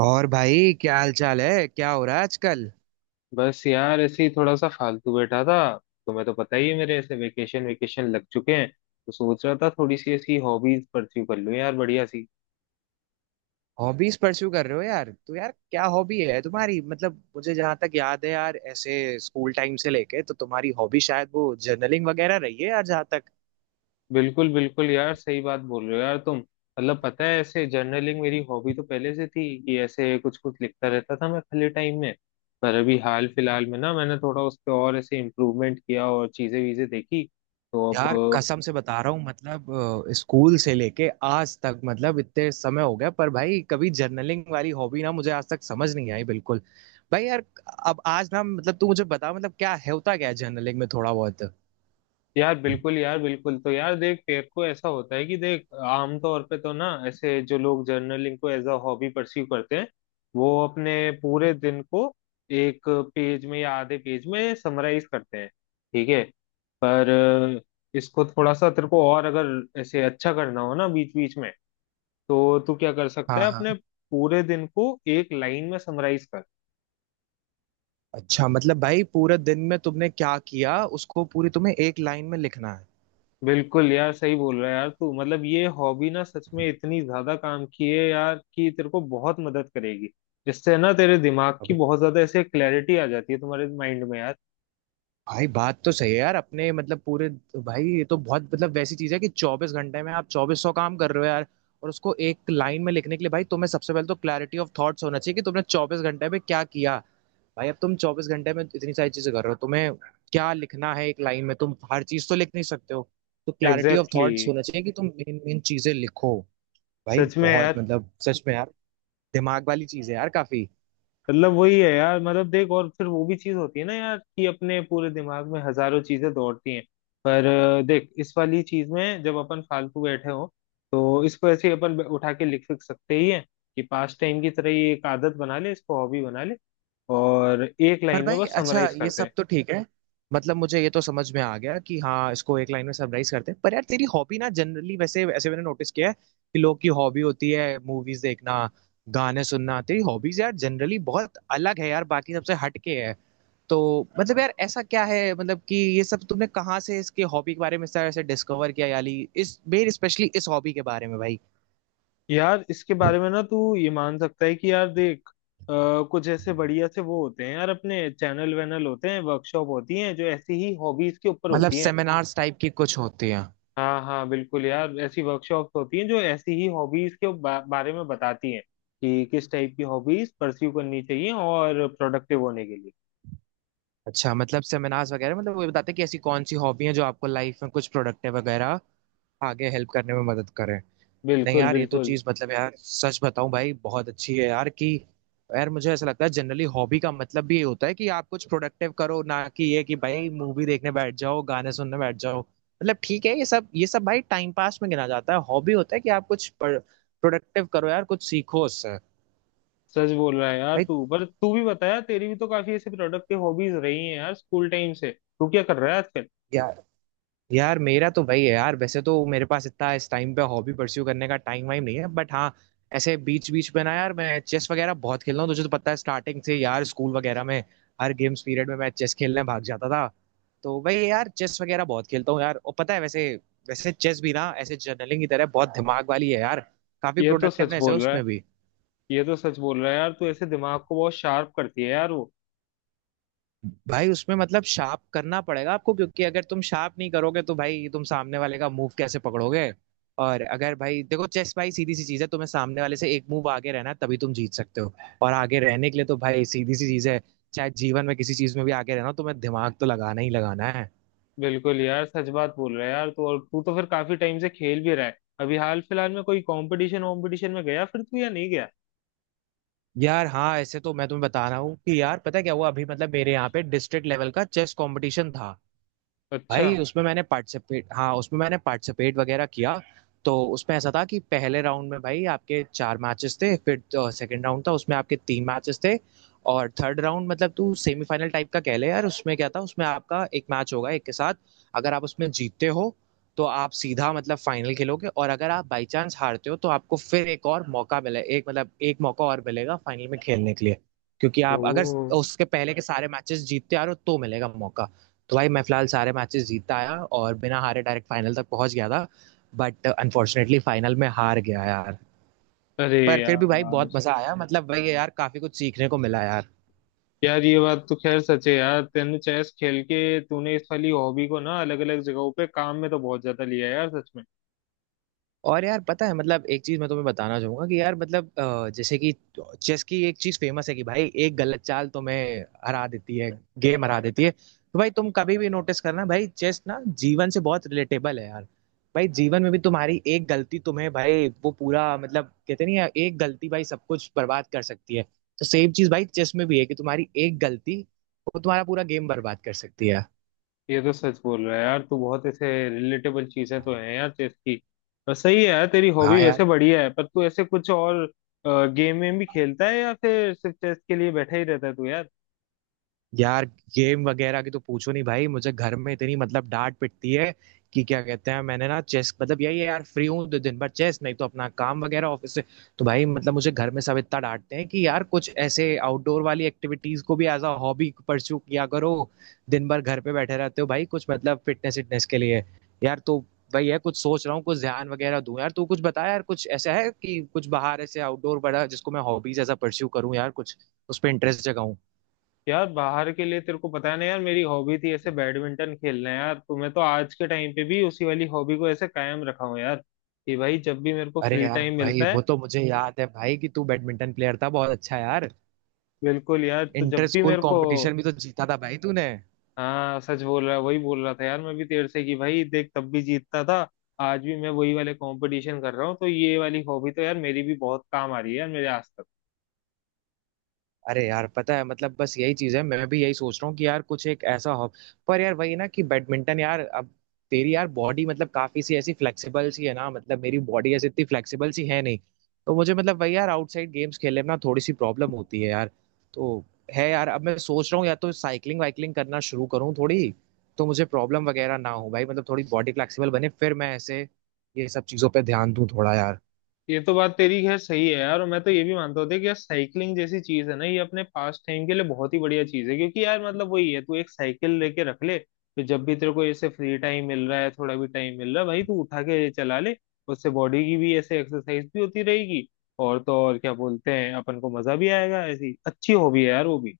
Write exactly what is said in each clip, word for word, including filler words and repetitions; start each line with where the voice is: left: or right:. right: और भाई क्या हाल चाल है, क्या हो रहा है आजकल।
left: बस यार ऐसे ही थोड़ा सा फालतू बैठा था। तुम्हें तो पता ही है मेरे ऐसे वेकेशन वेकेशन लग चुके हैं। तो सोच रहा था थोड़ी सी ऐसी हॉबीज परस्यू कर लूं यार बढ़िया सी।
right: हॉबीज परस्यू कर रहे हो यार, तो यार क्या हॉबी है तुम्हारी। मतलब मुझे जहां तक याद है यार, ऐसे स्कूल टाइम से लेके तो तुम्हारी हॉबी शायद वो जर्नलिंग वगैरह रही है यार, जहां तक
left: बिल्कुल बिल्कुल यार सही बात बोल रहे हो यार तुम। मतलब पता है ऐसे जर्नलिंग मेरी हॉबी तो पहले से थी कि ऐसे कुछ कुछ लिखता रहता था मैं खाली टाइम में। पर अभी हाल फिलहाल में ना मैंने थोड़ा उस पर और ऐसे इम्प्रूवमेंट किया और चीजें वीजें देखी। तो अब
right: यार कसम से बता रहा हूँ। मतलब अ, स्कूल से लेके आज तक, मतलब इतने समय हो गया पर भाई कभी जर्नलिंग वाली हॉबी ना मुझे आज तक समझ नहीं आई बिल्कुल भाई यार। अब आज ना मतलब तू मुझे बता मतलब क्या है, होता क्या है जर्नलिंग में थोड़ा बहुत।
left: यार बिल्कुल यार बिल्कुल। तो यार देख तेरे को ऐसा होता है कि देख आमतौर पे तो ना ऐसे जो लोग जर्नलिंग को एज अ हॉबी परस्यू करते हैं वो अपने पूरे दिन को एक पेज में या आधे पेज में समराइज करते हैं। ठीक है। पर अ, इसको थोड़ा सा तेरे को और अगर ऐसे अच्छा करना हो ना बीच बीच में तो तू क्या कर सकता
right: हाँ
left: है अपने
right: हाँ।
left: पूरे दिन को एक लाइन में समराइज कर।
right: अच्छा मतलब भाई पूरे दिन में तुमने क्या किया उसको पूरी तुम्हें एक लाइन में लिखना है।
left: बिल्कुल यार सही बोल रहा है यार तू। मतलब ये हॉबी ना सच में इतनी ज्यादा काम की है यार कि तेरे को बहुत मदद करेगी। जिससे ना तेरे दिमाग की
right: अबे
left: बहुत ज्यादा ऐसे क्लैरिटी आ जाती है तुम्हारे माइंड में यार।
right: भाई बात तो सही है यार, अपने मतलब पूरे। भाई ये तो बहुत मतलब वैसी चीज है कि चौबीस घंटे में आप चौबीस सौ काम कर रहे हो यार, और उसको एक लाइन में लिखने के लिए भाई तुम्हें सबसे पहले तो क्लैरिटी ऑफ थॉट्स होना चाहिए कि तुमने चौबीस घंटे में क्या किया। भाई अब तुम चौबीस घंटे में इतनी सारी चीजें कर रहे हो, तुम्हें क्या लिखना है एक लाइन में, तुम हर चीज तो लिख नहीं सकते हो। तो clarity of
left: exactly
right: thoughts
left: exactly।
right: होना चाहिए कि तुम इन इन चीजें लिखो। भाई
left: सच में
right: बहुत
left: यार।
right: मतलब सच में यार, दिमाग वाली चीज है यार काफी।
left: मतलब वही है यार। मतलब देख और फिर वो भी चीज होती है ना यार कि अपने पूरे दिमाग में हजारों चीजें दौड़ती हैं। पर अ, देख इस वाली चीज में जब अपन फालतू बैठे हो तो इसको ऐसे ही अपन उठा के लिख लिख सकते ही हैं। कि पास्ट टाइम की तरह ये एक आदत बना ले इसको हॉबी बना ले और एक
right: पर
left: लाइन में
right: भाई
left: बस
right: अच्छा
left: समराइज
right: ये
left: करते हैं।
right: सब तो ठीक है। मतलब मुझे ये तो समझ में आ गया कि हाँ इसको एक लाइन में समराइज करते हैं, पर यार तेरी हॉबी ना जनरली वैसे ऐसे मैंने नोटिस किया है कि लोग की हॉबी होती है मूवीज देखना, गाने सुनना। तेरी हॉबीज यार जनरली बहुत अलग है यार, बाकी सबसे हट के है। तो मतलब यार ऐसा क्या है, मतलब कि ये सब तुमने कहाँ से इसके हॉबी के बारे में सर ऐसे डिस्कवर किया याली, इस मेन स्पेशली इस हॉबी के बारे में भाई।
left: यार इसके बारे में ना तू ये मान सकता है कि यार देख अ, कुछ ऐसे बढ़िया से वो होते हैं यार अपने चैनल वैनल होते हैं वर्कशॉप होती हैं जो ऐसी ही हॉबीज के ऊपर
right: मतलब
left: होती हैं।
right: सेमिनार्स टाइप की कुछ होती हैं।
left: हाँ हाँ बिल्कुल यार ऐसी वर्कशॉप होती हैं जो ऐसी ही हॉबीज के बा, बारे में बताती हैं कि किस टाइप की हॉबीज परस्यू करनी चाहिए और प्रोडक्टिव होने के लिए।
right: अच्छा मतलब सेमिनार्स वगैरह मतलब वो बताते हैं कि ऐसी कौन सी हॉबी हैं जो आपको लाइफ में कुछ प्रोडक्टिव वगैरह आगे हेल्प करने में मदद करें। नहीं
left: बिल्कुल
right: यार, ये तो
left: बिल्कुल।
right: चीज मतलब यार सच बताऊं भाई बहुत अच्छी है यार कि यार मुझे ऐसा लगता है जनरली हॉबी का मतलब भी ये होता है कि आप कुछ प्रोडक्टिव करो, ना कि ये कि भाई मूवी देखने बैठ जाओ, गाने सुनने बैठ जाओ। मतलब ठीक है ये सब, ये सब भाई टाइम पास में गिना जाता है। हॉबी होता है कि आप कुछ प्रोडक्टिव करो यार, कुछ सीखो उससे।
left: सच बोल रहा है यार
right: भाई
left: तू। पर तू भी बताया तेरी भी तो काफी ऐसी प्रोडक्टिव हॉबीज रही हैं यार स्कूल टाइम से। तू क्या कर रहा है आजकल।
right: यार मेरा तो वही है यार, वैसे तो मेरे पास इतना इस टाइम पे हॉबी परस्यू करने का टाइम वाइम नहीं है, बट हाँ ऐसे बीच बीच में ना यार मैं चेस वगैरह बहुत खेलता हूँ। तुझे तो पता है स्टार्टिंग से यार, स्कूल वगैरह में हर गेम्स पीरियड में मैं चेस खेलने भाग जाता था। तो वही है यार, चेस वगैरह बहुत खेलता हूँ यार। और पता है वैसे वैसे चेस भी ना ऐसे जर्नलिंग की तरह बहुत दिमाग वाली है यार, काफी
left: ये तो सच
right: प्रोडक्टिवनेस है
left: बोल रहा है।
right: उसमें भी।
left: ये तो सच बोल रहा है यार तू ऐसे दिमाग को बहुत शार्प करती है यार वो।
right: भाई उसमें मतलब शार्प करना पड़ेगा आपको, क्योंकि अगर तुम शार्प नहीं करोगे तो भाई तुम सामने वाले का मूव कैसे पकड़ोगे। और अगर भाई देखो, चेस भाई सीधी सी चीज है, तुम्हें सामने वाले से एक मूव आगे रहना है, तभी तुम जीत सकते हो। और आगे रहने के लिए तो भाई सीधी सी चीज है, चाहे जीवन में किसी चीज में भी आगे रहना हो, तुम्हें दिमाग तो लगाना ही लगाना है।
left: बिल्कुल यार सच बात बोल रहा है यार तू। और तू तो फिर काफी टाइम से खेल भी रहा है। अभी हाल फिलहाल में कोई कंपटीशन वॉम्पिटिशन में गया फिर तू या नहीं गया।
right: यार हाँ, ऐसे तो मैं तुम्हें बता रहा हूँ कि यार पता है क्या हुआ, अभी मतलब मेरे यहाँ पे डिस्ट्रिक्ट लेवल का चेस कंपटीशन था।
left: अच्छा।
right: भाई उसमें मैंने पार्टिसिपेट हाँ उसमें मैंने पार्टिसिपेट वगैरह किया। तो उसमें ऐसा था कि पहले राउंड में भाई आपके चार मैचेस थे, फिर सेकंड राउंड था, उसमें आपके तीन मैचेस थे। और थर्ड राउंड मतलब तू सेमीफाइनल टाइप का कह ले यार, उसमें क्या था, उसमें आपका एक मैच होगा एक के साथ। अगर आप उसमें जीतते हो तो आप सीधा मतलब फाइनल खेलोगे, और अगर आप बाई चांस हारते हो तो आपको फिर एक और मौका मिले एक मतलब एक मौका और मिलेगा फाइनल में खेलने के लिए, क्योंकि
left: ओ।
right: आप अगर उसके पहले के सारे मैचेस जीतते आ रहे हो तो मिलेगा मौका। तो भाई मैं फिलहाल सारे मैचेस जीतता आया और बिना हारे डायरेक्ट फाइनल तक पहुंच गया था, बट अनफॉर्चुनेटली फाइनल में हार गया यार।
left: अरे
right: पर फिर भी भाई
left: यार।
right: बहुत मजा आया, मतलब भाई यार काफी कुछ सीखने को मिला यार।
left: यार ये बात तो खैर सच है यार। तेने चेस खेल के तूने इस वाली हॉबी को ना अलग अलग जगहों पे काम में तो बहुत ज्यादा लिया है यार सच में।
right: और यार पता है मतलब एक चीज मैं तुम्हें बताना चाहूंगा कि यार मतलब अ, जैसे कि चेस की एक चीज फेमस है कि भाई एक गलत चाल तुम्हें हरा देती है, गेम हरा देती है। तो भाई तुम कभी भी नोटिस करना, भाई चेस ना जीवन से बहुत रिलेटेबल है यार। भाई जीवन में भी तुम्हारी एक गलती तुम्हें भाई वो पूरा, मतलब कहते नहीं है, एक गलती भाई सब कुछ बर्बाद कर सकती है। तो सेम चीज भाई चेस में भी है कि तुम्हारी एक गलती वो तुम्हारा पूरा गेम बर्बाद कर सकती है।
left: ये तो सच बोल रहा है यार तू बहुत ऐसे रिलेटेबल चीजें तो हैं यार चेस की। और सही है यार तेरी हॉबी
right: हाँ
left: वैसे
right: यार।
left: बढ़िया है। पर तू ऐसे कुछ और गेम में भी खेलता है या फिर सिर्फ चेस के लिए बैठा ही रहता है तू यार।
right: यार गेम वगैरह की तो पूछो नहीं भाई, मुझे घर में इतनी मतलब डांट पिटती है कि क्या कहते हैं, मैंने ना चेस मतलब यही है यार, फ्री हूँ तो दिन भर चेस, नहीं तो अपना काम वगैरह ऑफिस से। तो भाई मतलब मुझे घर में सब इतना डांटते हैं कि यार कुछ ऐसे आउटडोर वाली एक्टिविटीज को भी एज अ हॉबी परस्यू किया करो, दिन भर घर पे बैठे रहते हो भाई, कुछ मतलब फिटनेस फिटनेस के लिए यार। तो भाई है कुछ सोच रहा हूँ, कुछ ध्यान वगैरह दूं यार। तू कुछ बता यार, कुछ ऐसा है कि कुछ बाहर ऐसे आउटडोर बड़ा जिसको मैं हॉबीज ऐसा परस्यू करूँ यार, कुछ उस पर इंटरेस्ट जगाऊं।
left: यार बाहर के लिए तेरे को पता नहीं यार मेरी हॉबी थी ऐसे बैडमिंटन खेलना यार। तो मैं तो आज के टाइम पे भी उसी वाली हॉबी को ऐसे कायम रखा हूँ यार कि भाई जब भी मेरे को
right: अरे
left: फ्री
right: यार
left: टाइम
right: भाई
left: मिलता है।
right: वो तो मुझे याद है भाई कि तू बैडमिंटन प्लेयर था बहुत अच्छा यार।
left: बिल्कुल यार तो
right: इंटर
left: जब भी
right: स्कूल
left: मेरे को।
right: कंपटीशन भी तो जीता था भाई तूने।
left: हाँ सच बोल रहा। वही बोल रहा था यार मैं भी तेर से कि भाई देख तब भी जीतता था आज भी मैं वही वाले कंपटीशन कर रहा हूँ। तो ये वाली हॉबी तो यार मेरी भी बहुत काम आ रही है यार मेरे आज तक।
right: अरे यार पता है मतलब बस यही चीज है, मैं भी यही सोच रहा हूँ कि यार कुछ एक ऐसा हो। पर यार वही ना कि बैडमिंटन यार अब, तेरी यार बॉडी मतलब काफी सी ऐसी फ्लेक्सिबल सी है ना, मतलब मेरी बॉडी ऐसी इतनी फ्लेक्सिबल सी है नहीं। तो मुझे मतलब वही यार आउटसाइड गेम्स खेलने में ना थोड़ी सी प्रॉब्लम होती है यार। तो है यार अब मैं सोच रहा हूँ या तो साइकिलिंग वाइकलिंग करना शुरू करूँ थोड़ी, तो मुझे प्रॉब्लम वगैरह ना हो भाई, मतलब थोड़ी बॉडी फ्लेक्सिबल बने, फिर मैं ऐसे ये सब चीजों पर ध्यान दूं थोड़ा यार।
left: ये तो बात तेरी खैर सही है यार। और मैं तो ये भी मानता होता कि यार साइकिलिंग जैसी चीज है ना ये अपने पास टाइम के लिए बहुत ही बढ़िया चीज है। क्योंकि यार मतलब वही है तू एक साइकिल लेके रख ले तो जब भी तेरे को ऐसे फ्री टाइम मिल रहा है थोड़ा भी टाइम मिल रहा है भाई तू उठा के चला ले। उससे बॉडी की भी ऐसे एक्सरसाइज भी होती रहेगी। और तो और क्या बोलते हैं अपन को मजा भी आएगा। ऐसी अच्छी हॉबी है यार वो भी।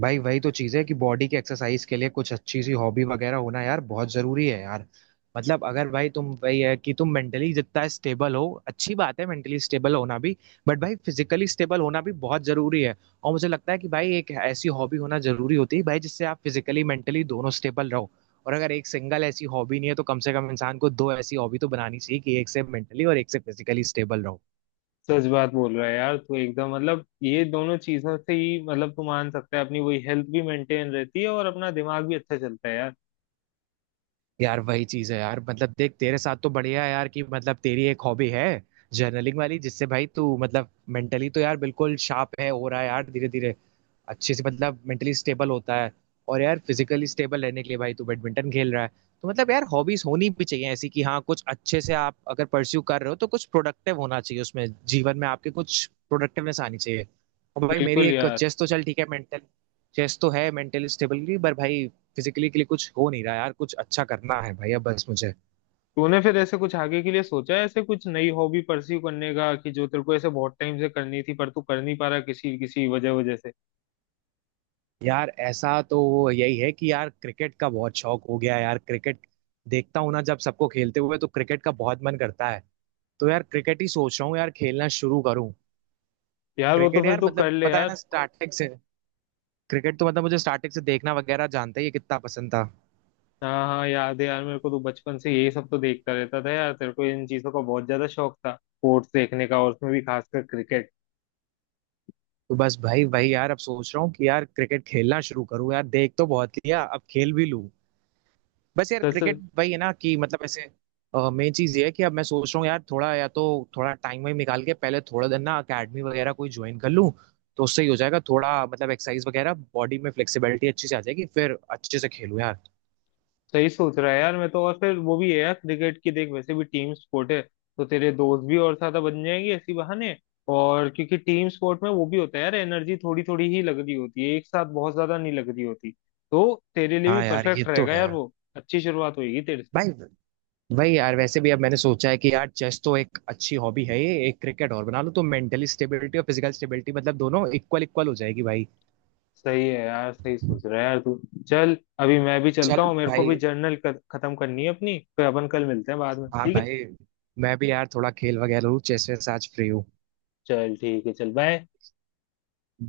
right: भाई वही तो चीज है कि बॉडी की एक्सरसाइज के लिए कुछ अच्छी सी हॉबी वगैरह होना यार बहुत जरूरी है यार। मतलब अगर भाई तुम वही है कि तुम मेंटली जितना स्टेबल हो अच्छी बात है, मेंटली स्टेबल होना भी, बट भाई फिजिकली स्टेबल होना भी बहुत जरूरी है। और मुझे लगता है कि भाई एक ऐसी हॉबी होना जरूरी होती है भाई जिससे आप फिजिकली मेंटली दोनों स्टेबल रहो। और अगर एक सिंगल ऐसी हॉबी नहीं है तो कम से कम इंसान को दो ऐसी हॉबी तो बनानी चाहिए कि एक से मेंटली और एक से फिजिकली स्टेबल रहो।
left: सच बात बोल रहा है यार तू एकदम। मतलब ये दोनों चीजों से ही मतलब तू मान सकता है अपनी वही हेल्थ भी मेंटेन रहती है और अपना दिमाग भी अच्छा चलता है यार।
right: यार वही चीज है यार, मतलब देख तेरे साथ तो बढ़िया है यार कि मतलब तेरी एक हॉबी है जर्नलिंग वाली, जिससे भाई तू मतलब मेंटली तो यार बिल्कुल शार्प है, हो रहा है यार धीरे धीरे अच्छे से, मतलब मेंटली स्टेबल होता है। और यार फिजिकली स्टेबल रहने के लिए भाई तू बैडमिंटन खेल रहा है। तो मतलब यार हॉबीज होनी भी चाहिए ऐसी कि हाँ कुछ अच्छे से आप अगर परस्यू कर रहे हो तो कुछ प्रोडक्टिव होना चाहिए उसमें, जीवन में आपके कुछ प्रोडक्टिवनेस आनी चाहिए। और भाई मेरी
left: बिल्कुल
right: एक
left: यार।
right: चेस तो चल ठीक है मेंटल, चेस तो है मेंटली स्टेबिलिटी, पर भाई फिजिकली के लिए कुछ हो नहीं रहा यार, कुछ अच्छा करना है भाई अब बस मुझे।
left: तूने फिर ऐसे कुछ आगे के लिए सोचा है ऐसे कुछ नई हॉबी परस्यू करने का कि जो तेरे को ऐसे बहुत टाइम से करनी थी पर तू कर नहीं पा रहा किसी किसी वजह वजह से।
right: यार ऐसा तो वो यही है कि यार क्रिकेट का बहुत शौक हो गया है यार, क्रिकेट देखता हूँ ना जब सबको खेलते हुए, तो क्रिकेट का बहुत मन करता है। तो यार क्रिकेट ही सोच रहा हूँ यार खेलना शुरू करूँ।
left: यार वो तो
right: क्रिकेट
left: फिर
right: यार
left: तू कर
right: मतलब
left: ले
right: पता है ना
left: यार।
right: स्टार्टिंग से, क्रिकेट तो मतलब मुझे स्टार्टिंग से देखना वगैरह जानते ही है कितना पसंद था।
left: हाँ हाँ याद है यार मेरे को तो बचपन से यही सब तो देखता रहता था यार। तेरे को इन चीजों का बहुत ज्यादा शौक था स्पोर्ट्स देखने का और उसमें भी खासकर क्रिकेट।
right: तो बस भाई भाई यार अब सोच रहा हूँ कि यार क्रिकेट खेलना शुरू करूँ यार, देख तो बहुत लिया अब खेल भी लूँ। बस यार
left: सच।
right: क्रिकेट वही है ना कि मतलब ऐसे मेन चीज ये है कि अब मैं सोच रहा हूँ यार थोड़ा, या तो थोड़ा टाइम वाइम निकाल के पहले थोड़ा दिन ना अकेडमी वगैरह कोई ज्वाइन कर लूँ, तो उससे ही हो जाएगा थोड़ा मतलब एक्सरसाइज वगैरह, बॉडी में फ्लेक्सिबिलिटी अच्छी से आ जाएगी, फिर अच्छे से खेलूँ यार।
left: सही सोच रहा है यार मैं तो। और फिर वो भी है यार क्रिकेट की देख वैसे भी टीम स्पोर्ट है तो तेरे दोस्त भी और ज्यादा बन जाएंगे इसी बहाने। और क्योंकि टीम स्पोर्ट में वो भी होता है यार एनर्जी थोड़ी थोड़ी ही लग रही होती है एक साथ बहुत ज्यादा नहीं लग रही होती। तो तेरे लिए भी
right: हाँ यार ये
left: परफेक्ट
right: तो
left: रहेगा
right: है
left: यार वो अच्छी शुरुआत होगी तेरे से।
right: भाई। भाई यार वैसे भी अब मैंने सोचा है कि यार चेस तो एक अच्छी हॉबी है, ये एक क्रिकेट और बना लो तो मेंटली स्टेबिलिटी और फिजिकल स्टेबिलिटी मतलब दोनों इक्वल इक्वल हो जाएगी भाई।
left: सही है यार सही सोच रहा है यार तू। चल अभी मैं भी चलता
right: चल
left: हूँ मेरे को भी
right: भाई,
left: जर्नल खत्म करनी है अपनी फिर अपन कल मिलते हैं बाद में
right: हाँ
left: ठीक है।
right: भाई, मैं भी यार थोड़ा खेल वगैरह लूँ, चेस वेस आज फ्री हूँ।
left: चल ठीक है चल बाय।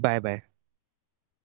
right: Bye bye.